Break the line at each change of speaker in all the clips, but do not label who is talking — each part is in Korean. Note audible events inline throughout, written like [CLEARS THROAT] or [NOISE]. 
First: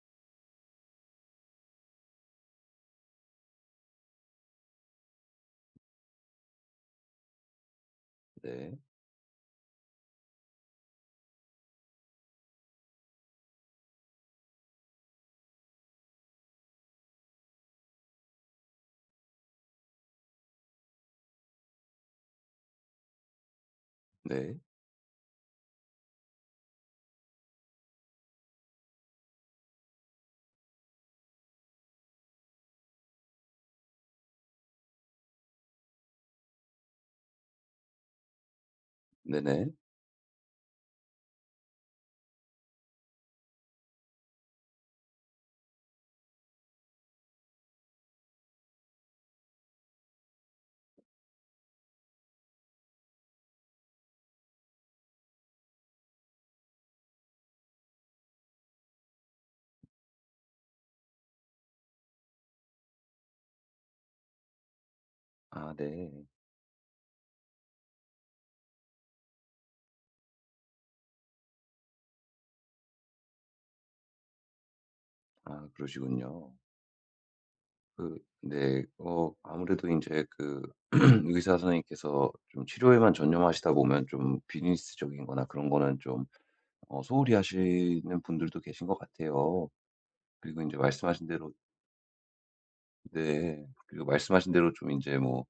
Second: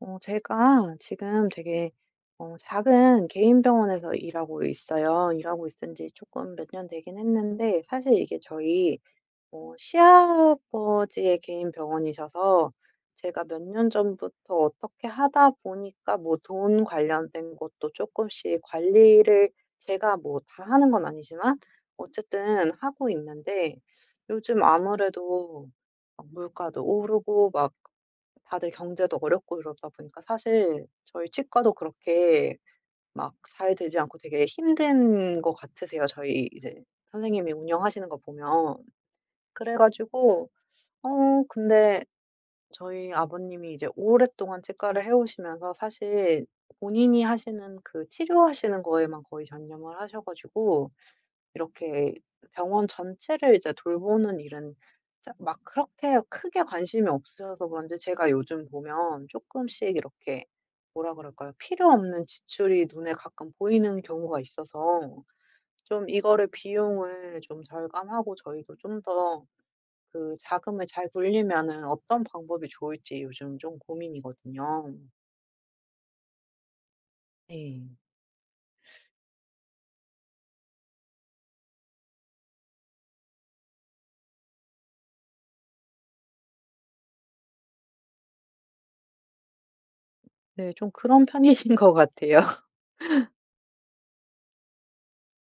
제가 지금 되게 작은 개인 병원에서 일하고 있어요. 일하고 있은 지 조금 몇 년 되긴 했는데, 사실 이게
네.
저희 시아버지의 개인 병원이셔서 제가 몇 년 전부터 어떻게 하다 보니까 뭐 돈 관련된 것도 조금씩 관리를, 제가 뭐 다 하는 건 아니지만 어쨌든 하고 있는데,
네.
요즘 아무래도 막 물가도 오르고, 막 다들 경제도 어렵고 이러다 보니까 사실 저희 치과도 그렇게 막 잘 되지 않고 되게 힘든 것 같으세요, 저희 이제 선생님이 운영하시는 거 보면.
네네.
그래 가지고 어 근데 저희 아버님이 이제 오랫동안 치과를 해 오시면서, 사실 본인이 하시는 그 치료하시는 거에만 거의 전념을 하셔 가지고, 이렇게 병원 전체를 이제 돌보는 일은 자 막 그렇게 크게 관심이 없으셔서 그런지, 제가 요즘 보면 조금씩 이렇게, 뭐라 그럴까요? 필요 없는 지출이 눈에 가끔 보이는 경우가 있어서
아 네.
좀 이거를 비용을 좀 절감하고, 저희도 좀 더 그 자금을 잘 굴리면은 어떤 방법이 좋을지 요즘 좀 고민이거든요.
아 그러시군요.
네.
그 네. 아무래도 이제 그 [CLEARS THROAT] 의사 선생님께서 좀 치료에만 전념하시다 보면 좀 비즈니스적인 거나 그런 거는 좀 소홀히 하시는 분들도 계신 것 같아요. 그리고 이
네,
제
좀 그런
말씀하신 대로.
편이신 것 같아요. [LAUGHS]
네. 그리고 말씀하신 대로 좀 이제 뭐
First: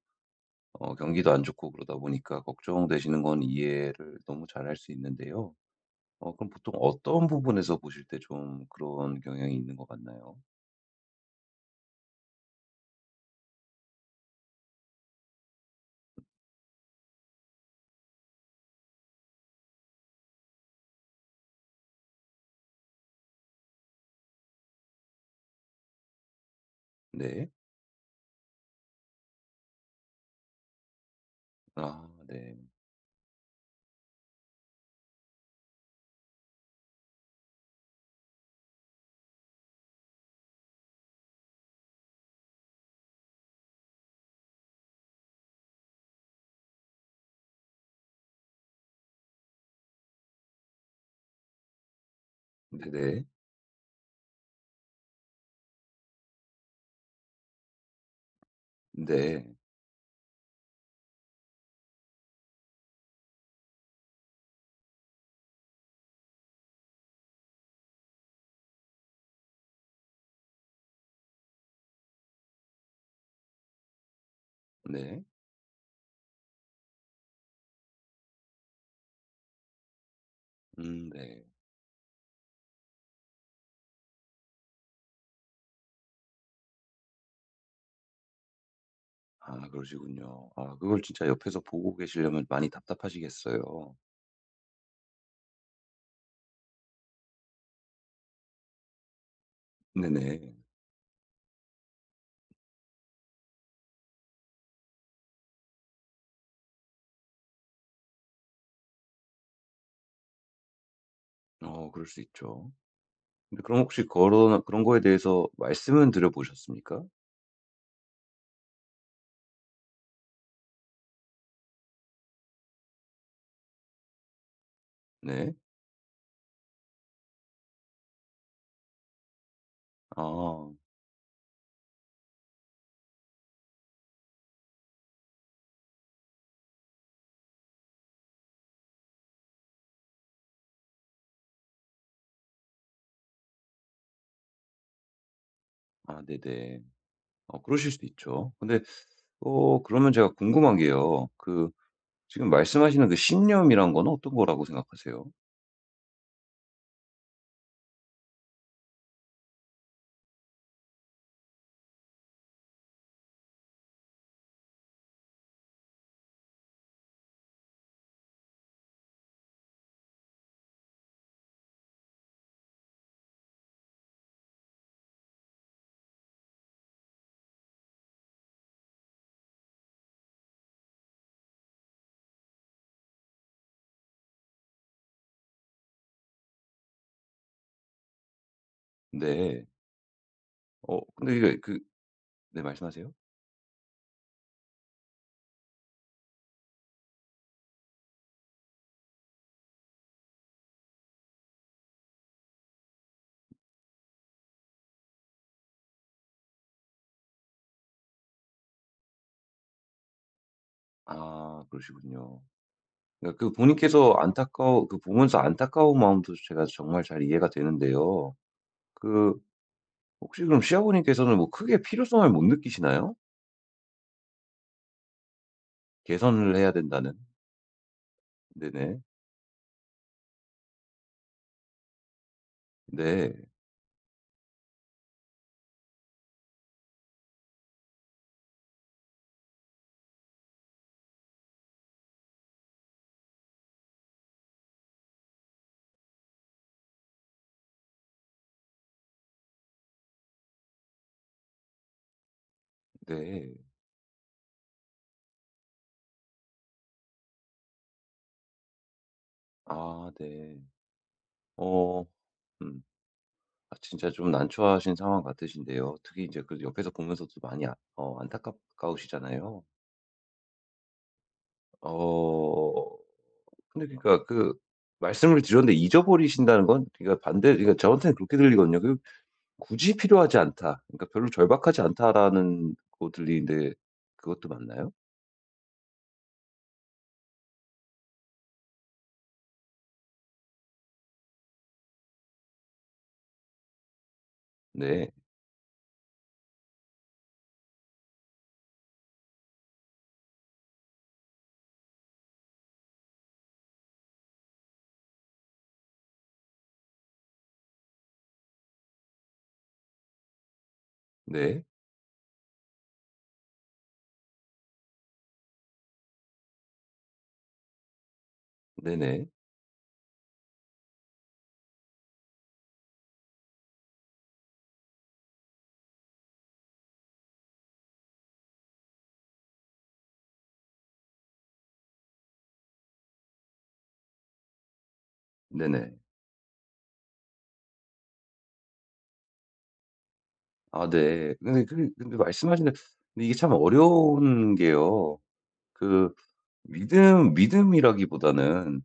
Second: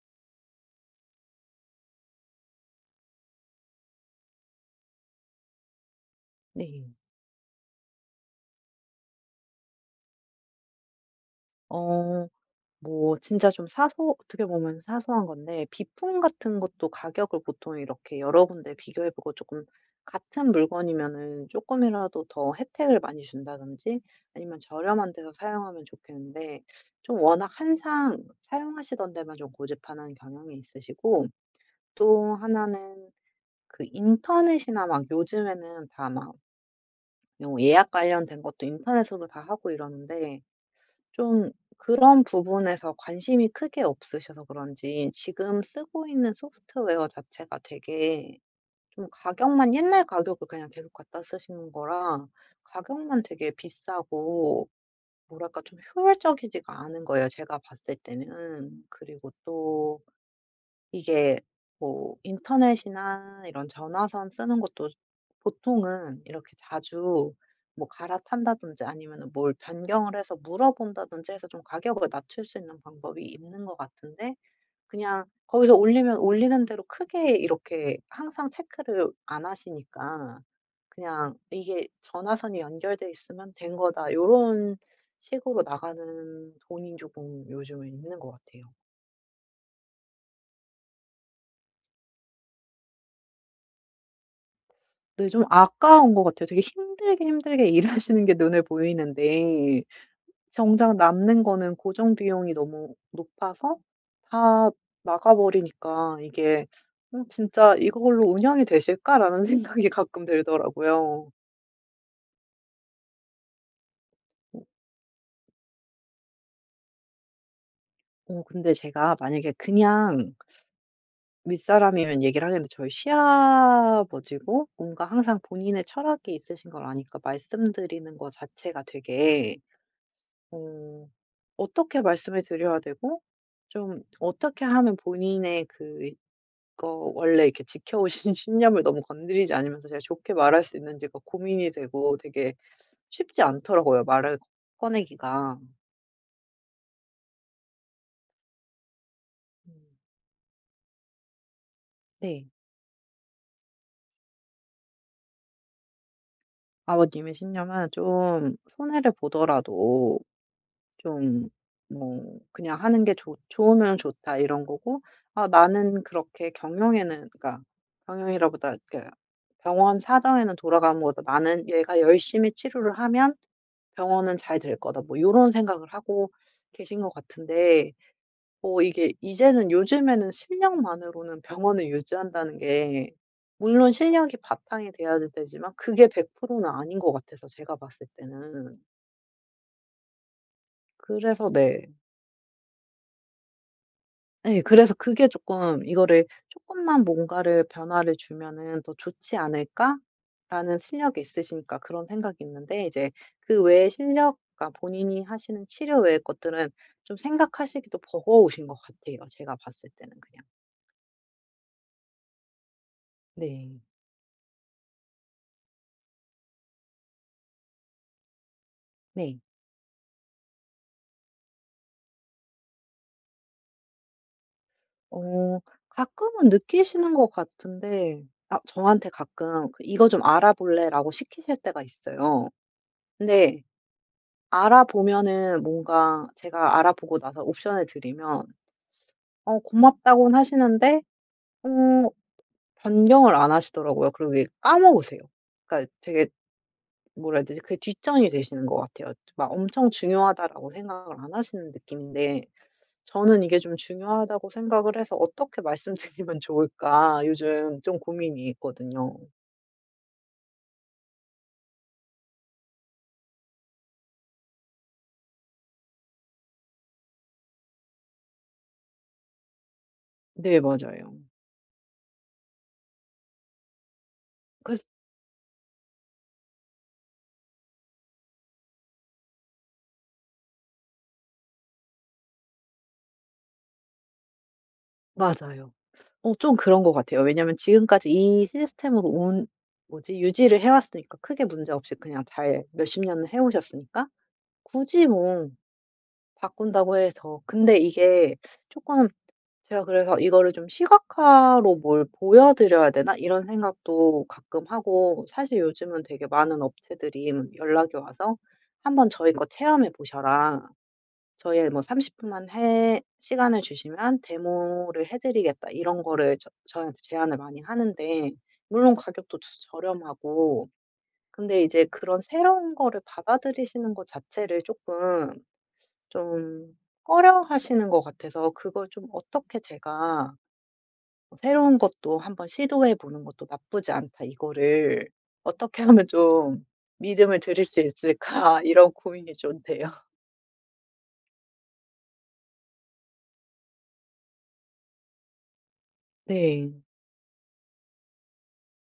경기도 안 좋고 그러다 보니까 걱정되시는 건 이해를 너무 잘할 수 있는데요. 그럼 보통
네.
어떤 부분에서 보실 때 좀 그런 경향이 있는 것 같나요?
어. 뭐 진짜 좀, 사소 어떻게 보면 사소한 건데, 비품 같은 것도 가격을 보통 이렇게 여러 군데 비교해 보고, 조금 같은 물건이면은 조금이라도 더 혜택을 많이 준다든지, 아니면 저렴한 데서 사용하면 좋겠는데, 좀
네.
워낙 한상 사용하시던 데만 좀 고집하는 경향이 있으시고.
아
또
네.
하나는, 그 인터넷이나 막 요즘에는 다 막, 뭐 예약 관련된 것도 인터넷으로 다 하고 이러는데, 좀 그런 부분에서 관심이 크게 없으셔서 그런지 지금 쓰고 있는 소프트웨어 자체가 되게 좀, 가격만 옛날 가격을 그냥 계속 갖다 쓰시는 거라 가격만
네네.
되게 비싸고, 뭐랄까 좀 효율적이지가 않은 거예요, 제가 봤을 때는. 그리고
네. 네.
또 이게, 뭐 인터넷이나 이런 전화선 쓰는 것도 보통은 이렇게 자주 뭐 갈아탄다든지, 아니면 뭘 변경을 해서 물어본다든지 해서 좀 가격을 낮출 수 있는 방법이 있는 것 같은데,
네.
그냥 거기서 올리면 올리는 대로 크게 이렇게 항상 체크를 안 하시니까, 그냥
네.
이게 전화선이 연결돼 있으면 된 거다, 요런 식으로 나가는 돈이 조금 요즘은 있는 것 같아요.
아 그러시군요. 아 그걸 진짜 옆에서 보고 계시려면 많이 답답하시겠어요.
네, 좀 아까운 것 같아요. 되게 힘들게, 힘들게 [LAUGHS] 일하시는 게 눈에 보이는데
네네.
정작 남는 거는 고정 비용이 너무 높아서 다 나가 버리니까, 이게 '어, 진짜 이걸로 운영이 되실까?'라는 [LAUGHS] 생각이 가끔 들더라고요.
어 그럴 수 있죠. 근데 그럼 혹시 그런
어
그런 거에 대해서 말씀은 드려 보셨습니까?
근데 제가 만약에 그냥 윗사람이면 얘기를 하겠는데, 저희 시아버지고 뭔가 항상
네.
본인의 철학이 있으신 걸 아니까 말씀드리는 것 자체가 되게,
아.
어 어떻게 말씀을 드려야 되고, 좀 어떻게 하면 본인의 그거 원래 이렇게 지켜오신 [LAUGHS] 신념을 너무 건드리지 않으면서 제가 좋게 말할 수 있는지가 고민이 되고, 되게 쉽지 않더라고요, 말을 꺼내기가.
아 네네. 어 그러실 수도 있죠. 근데
음.
그러면 제가 궁금한 게요. 그
네.
지금 말씀하시는 그 신념이란 건 어떤 거라고 생각하세요?
아버님의 신념은, 좀 손해를 보더라도 좀 뭐 그냥 하는 게 좋 좋으면 좋다, 이런 거고, 아 나는 그렇게 경영에는, 그러니까 경영이라보다 그 병원 사정에는 돌아가는 거다. '나는 얘가 열심히 치료를 하면 병원은 잘 될 거다.' 뭐 요런 생각을 하고 계신 것 같은데, 뭐 이게 이제는 요즘에는 실력만으로는 병원을 유지한다는 게, 물론 실력이 바탕이 돼야 되지만 그게 100%는 아닌 것 같아서, 제가 봤을 때는.
네. 어 근데
그래서
이게 그
네.
네, 말씀하세요.
예, 그래서 그게 조금, '이거를 조금만 뭔가를 변화를 주면은 더 좋지 않을까?'라는, 실력이 있으시니까 그런 생각이 있는데, 이제 그 외의 실력 과 본인이 하시는 치료 외의 것들은 좀 생각하시기도 버거우신 것 같아요, 제가 봤을 때는 그냥.
아 그러시군요. 그러니까 그
네.
본인께서 안타까워 그 보면서 안타까운 마음도 제가 정말 잘 이해가 되는데요. 그
네.
혹시 그럼 시아버님께서는 뭐 크게 필요성을 못 느끼시나요?
어 가끔은
개선을 해야 된다는.
느끼시는 것 같은데, 아
네네.
저한테 가끔 그 "이거 좀 알아볼래?"라고 시키실 때가 있어요.
네.
근데 알아보면은 뭔가 제가 알아보고 나서 옵션을 드리면 고맙다고는 하시는데, 어 변경을 안 하시더라고요. 그리고 이게 까먹으세요. 그러니까 되게, 뭐라 해야 되지? 그게 뒷전이 되시는 것 같아요. 막 엄청 중요하다라고 생각을 안 하시는 느낌인데, 저는
네.
이게 좀 중요하다고 생각을 해서 어떻게 말씀드리면 좋을까 요즘 좀 고민이 있거든요.
아 네. 어 음. 아 진짜 좀 난처하신 상황 같으신데요. 특히 이제 그 옆에서 보면서도 많이 안타까우시잖아요.
네 맞아요.
어 근데 그러니까 그
그
말씀을 드렸는데 잊어버리신다는 건 그러니까 반대 그러니까 저한테는 그렇게 들리거든요. '굳이 필요하지 않다.' 그러니까 '별로 절박하지 않다'라는 거 들리는데, 그것도 맞나요?
맞아요. 좀 그런 것 같아요. 왜냐면 지금까지 이 시스템으로 운 뭐지, 유지를 해 왔으니까 크게 문제없이 그냥 잘 몇십 년을 해 오셨으니까 굳이
네.
뭐 바꾼다고 해서. 근데 이게 조금, 제가 그래서 '이거를 좀 시각화로 뭘 보여 드려야 되나?' 이런 생각도 가끔 하고, 사실 요즘은 되게 많은 업체들이 연락이 와서, "한번 저희 거 체험해 보셔라. 저
네.
희뭐30 분만 해 시간을 주시면 데모를 해 드리겠다." 이런 거를 저희한테 제안을 많이 하는데, 물론
네네.
가격도 저렴하고. 근데 이제 그런 새로운 거를 받아들이시는 것 자체를 조금 좀 꺼려하시는 것 같아서, 그걸 좀 어떻게 제가 '새로운 것도 한번 시도해 보는 것도 나쁘지 않다. 이거를 어떻게
네네.
하면 좀 믿음을 드릴 수 있을까?' [LAUGHS] 이런 고민이 좀 돼요. [LAUGHS]
아 네. 근데 말씀하신 대로, 근데 이게 참 어려운 게요. 그
네.
믿음 믿음이라기보다는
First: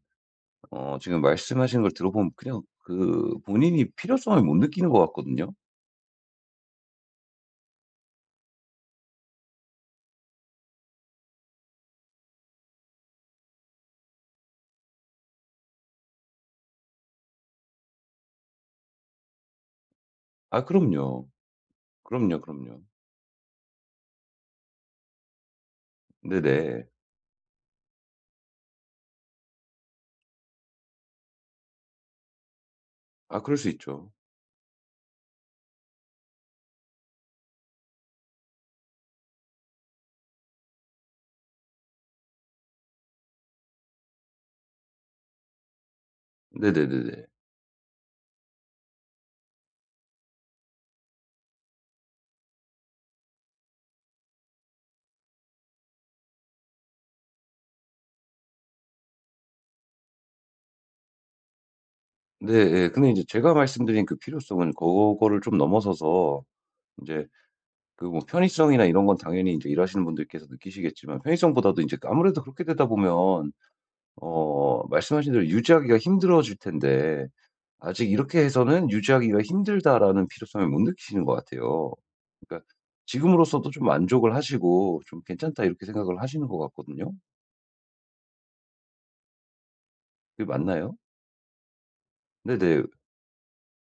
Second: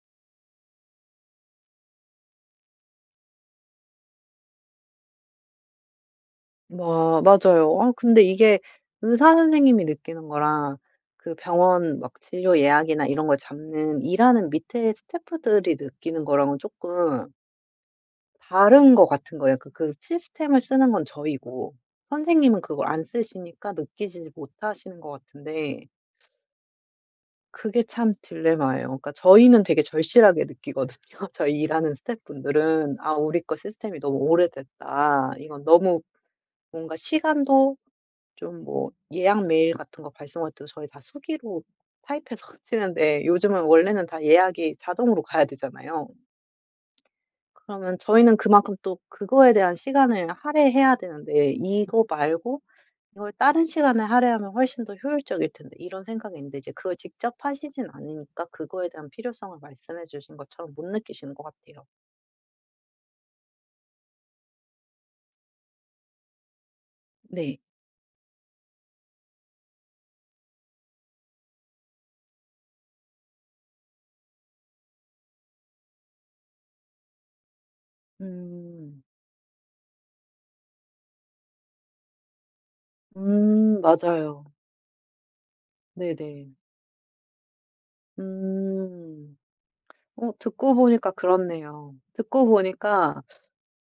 지금 말씀하시는 걸 들어보면 그냥 그 본인이 필요성을 못 느끼는 것 같거든요.
마 맞아요. 아 근데 이게 의사 선생님이 느끼는 거랑, 그 병원 막 진료 예약이나 이런 걸 잡는, 일하는 밑에 스태프들이 느끼는 거랑은 조금 다른 것 같은 거예요. 그 시스템을
아
쓰는 건
그럼요.
저이고,
그럼요,
선생님은
그럼요.
그걸 안 쓰시니까 느끼지 못하시는 것 같은데,
네네.
그게 참 딜레마예요. 그러니까 저희는 되게 절실하게 느끼거든요. [LAUGHS] 저희 일하는 스태프분들은 '아
아
우리
그럴
거
수
시스템이
있죠.
너무 오래됐다. 이건 너무 뭔가 시간도 좀, 뭐 예약 메일 같은 거 발송할 때도 저희 다 수기로 타입해서 [LAUGHS] 쓰는데 요즘은, 원래는 다 예약이 자동으로 가야 되잖아요.
네네네네.
그러면 저희는 그만큼 또 그거에 대한 시간을 할애해야 되는데 이거 말고 이걸 다른 시간에 할애하면 훨씬 더 효율적일 텐데.' 이런 생각이 있는데, 이제 그걸 직접 하시진 않으니까 그거에 대한 필요성을 말씀해 주신 것처럼 못 느끼시는 것 같아요.
네, 예. 근데 이제 제가 말씀드린 그 필요성은 그거를 좀 넘어서서 이제
네.
그 뭐 편의성이나 이런 건 당연히 이제 일하시는 분들께서 느끼시겠지만, 편의성보다도 이제 아무래도 그렇게 되다 보면 말씀하신 대로 유지하기가 힘들어질 텐데, 아직 '이렇게 해서는
음.
유지하기가 힘들다.'라는 필요성을 못 느끼시는 것 같아요. 그러니까 지금으로서도
음,
좀 만족을
맞아요.
하시고 '좀 괜찮다.' 이렇게 생각을 하시는
네네.
것 같거든요.
음.
그게
듣고
맞나요?
보니까 그렇네요. 듣고
네네.
보니까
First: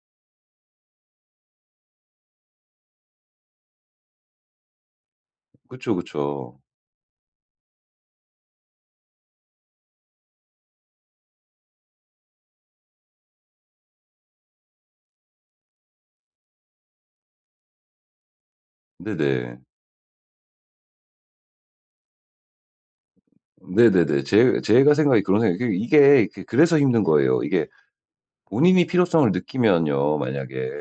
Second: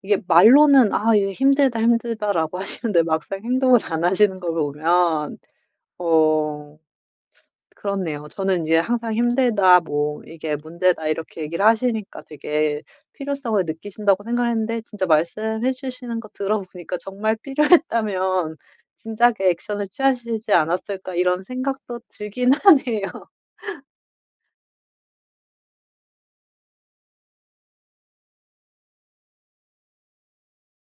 이게 말로는 '아 이게 힘들다, 힘들다.'라고 [LAUGHS] 하시는데 막상 행동을 안 하시는 걸 보면,
그쵸.
어 그렇네요. 저는 이제 항상 "힘들다." 뭐 "이게 문제다." 이렇게 얘기를 하시니까 되게 필요성을 느끼신다고 생각 했는데, 진짜 말씀해 주시는 거 들어보니까 정말 필요했다면 진작에
네네.
액션을 취하시지 않았을까, 이런 생각도 들긴 하네요. [LAUGHS]
네네네. 제 제가 생각이 그런 생각이 그 이게 그 그래서 힘든 거예요. 이게 본인이 필요성을 느끼면요, 만약에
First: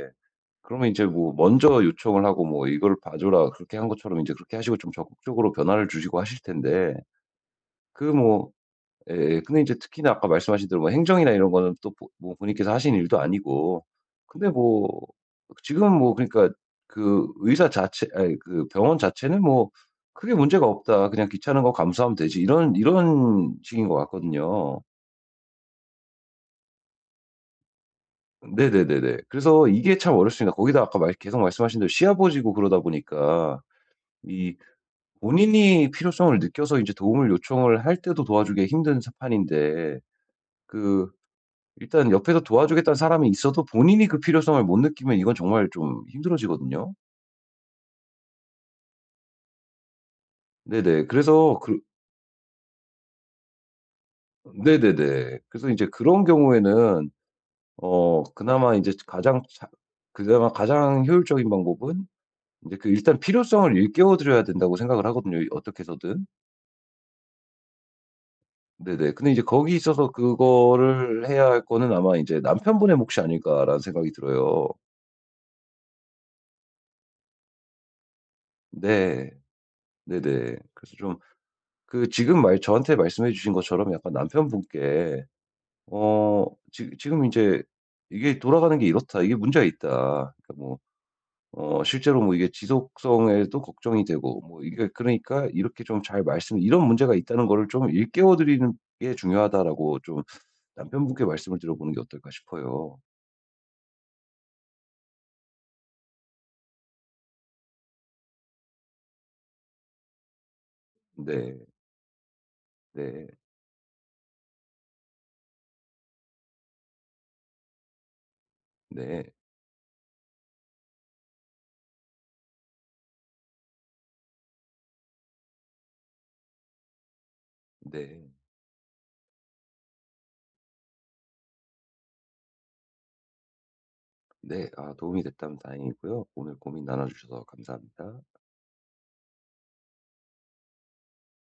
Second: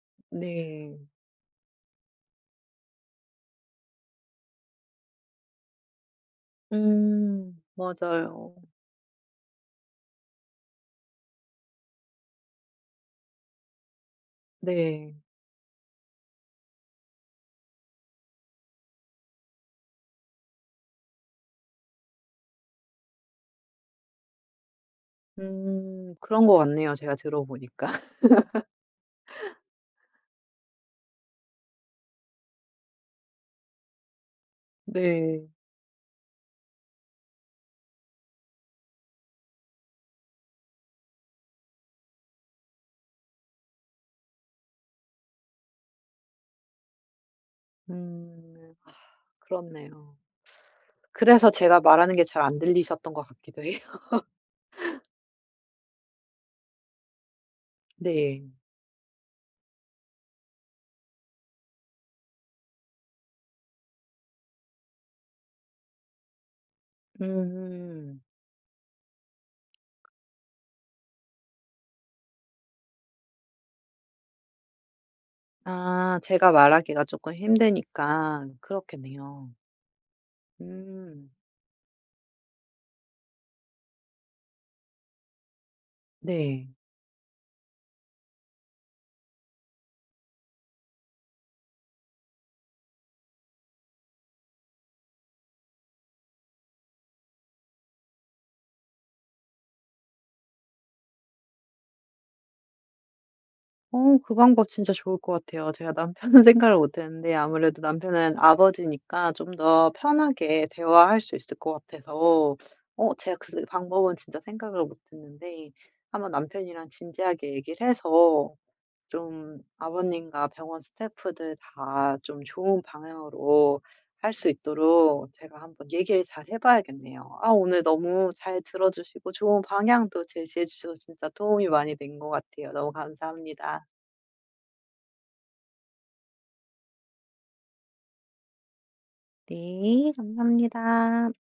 그러면 이
네.
제 뭐 먼저 요청을 하고 뭐 "이걸 봐 줘라." 그렇게 한 것처럼 이제 그렇게 하시고 좀 적극적으로 변화를 주시고 하실 텐데.
음.
그뭐
맞아요.
예, 근데 인제 특히나 아까 말씀하신 대로 뭐 행정이나 이런 거는 또 보 뭐 본인께서 하신 일도 아니고. 근데 뭐
네.
지금 뭐 그러니까 그 의사 자체 아이 그 병원 자체는 뭐 '크게 문제가 없다. 그냥 귀찮은 거 감수하면 되지.' 이런 식인 것 같거든요.
음. 그런 것 같네요, 제가 들어보니까. [LAUGHS]
네네네네. 그래서 이게 참 어렵습니다. 거기다 아까 말 계속 말씀하신 대로 시아버지고 그러다 보니까 이
네.
본인이 필요성을 느껴서 인제 도움을 요청을 할 때도 도와주기가 힘든 사 판인데, 그 일단 옆에서 도와주겠다는 사람이 있어도 본인이 그 필요성을 못 느끼면 이건 정말 좀 힘들어지거든요.
음. 아 그렇네요.
네네.
그래서
그래서 그
제가 말하는 게 잘 안 들리셨던 것 같기도 해요. [LAUGHS]
네네네. 그래서 인제 그런 경우에는
네.
그나마 인제 가장 자 그나마 가장 효율적인 방법은 인제 그 일단 필요성을 일깨워 드려야 된다고 생각을 하거든요, 이 어떻게 해서든.
음.
네네. 근데 이제 거기 있어서 그거를 해야 할 거는 아마 인제 '남편분의 몫이 아닐까.'라는 생각이 들어요.
아 제가 말하기가 조금 힘드니까
네.
그렇겠네요.
네네. 그래서 좀
음.
그 지금 말 저한테 말씀해 주신 것처럼 약간 남편분께 어
네.
지 지금 이제 이게 '돌아가는 게 이렇다. 이게 문제가 있다.' 그러니까 뭐 실제로 뭐 이게 지속성에도 걱정이 되고 뭐 이게 그러니까 이렇게 좀 잘 말씀 "이런 문제가 있다는 거를 좀 일깨워 드리는 게 중요하다."라고 좀 남편분께 말씀을 드려 보는 게 어떨까 싶어요.
그 방법 진짜 좋을 것 같아요. 제가 남편은 [LAUGHS] 생각을 못 했는데, 아무래도 남편은 아버지니까 좀 더 편하게 대화할 수 있을
네.
것 같아서.
네.
제가 그 방법은 진짜 생각을 못 했는데, 한번 남편이랑 진지하게 얘기를 해서
네.
좀 아버님과 병원 스태프들 다 좀 좋은 방향으로 할 수 있도록 제가 한번 얘기를 잘 해 봐야겠네요. 아 오늘
네.
너무 잘 들어 주시고 좋은 방향도 제시해 주셔서 진짜 도움이 많이 된 것 같아요. 너무 감사합니다.
네. 아 도움이 됐다면 다행이고요. 오늘 고민 나눠 주셔서 감사합니다.
네, 감사합니다.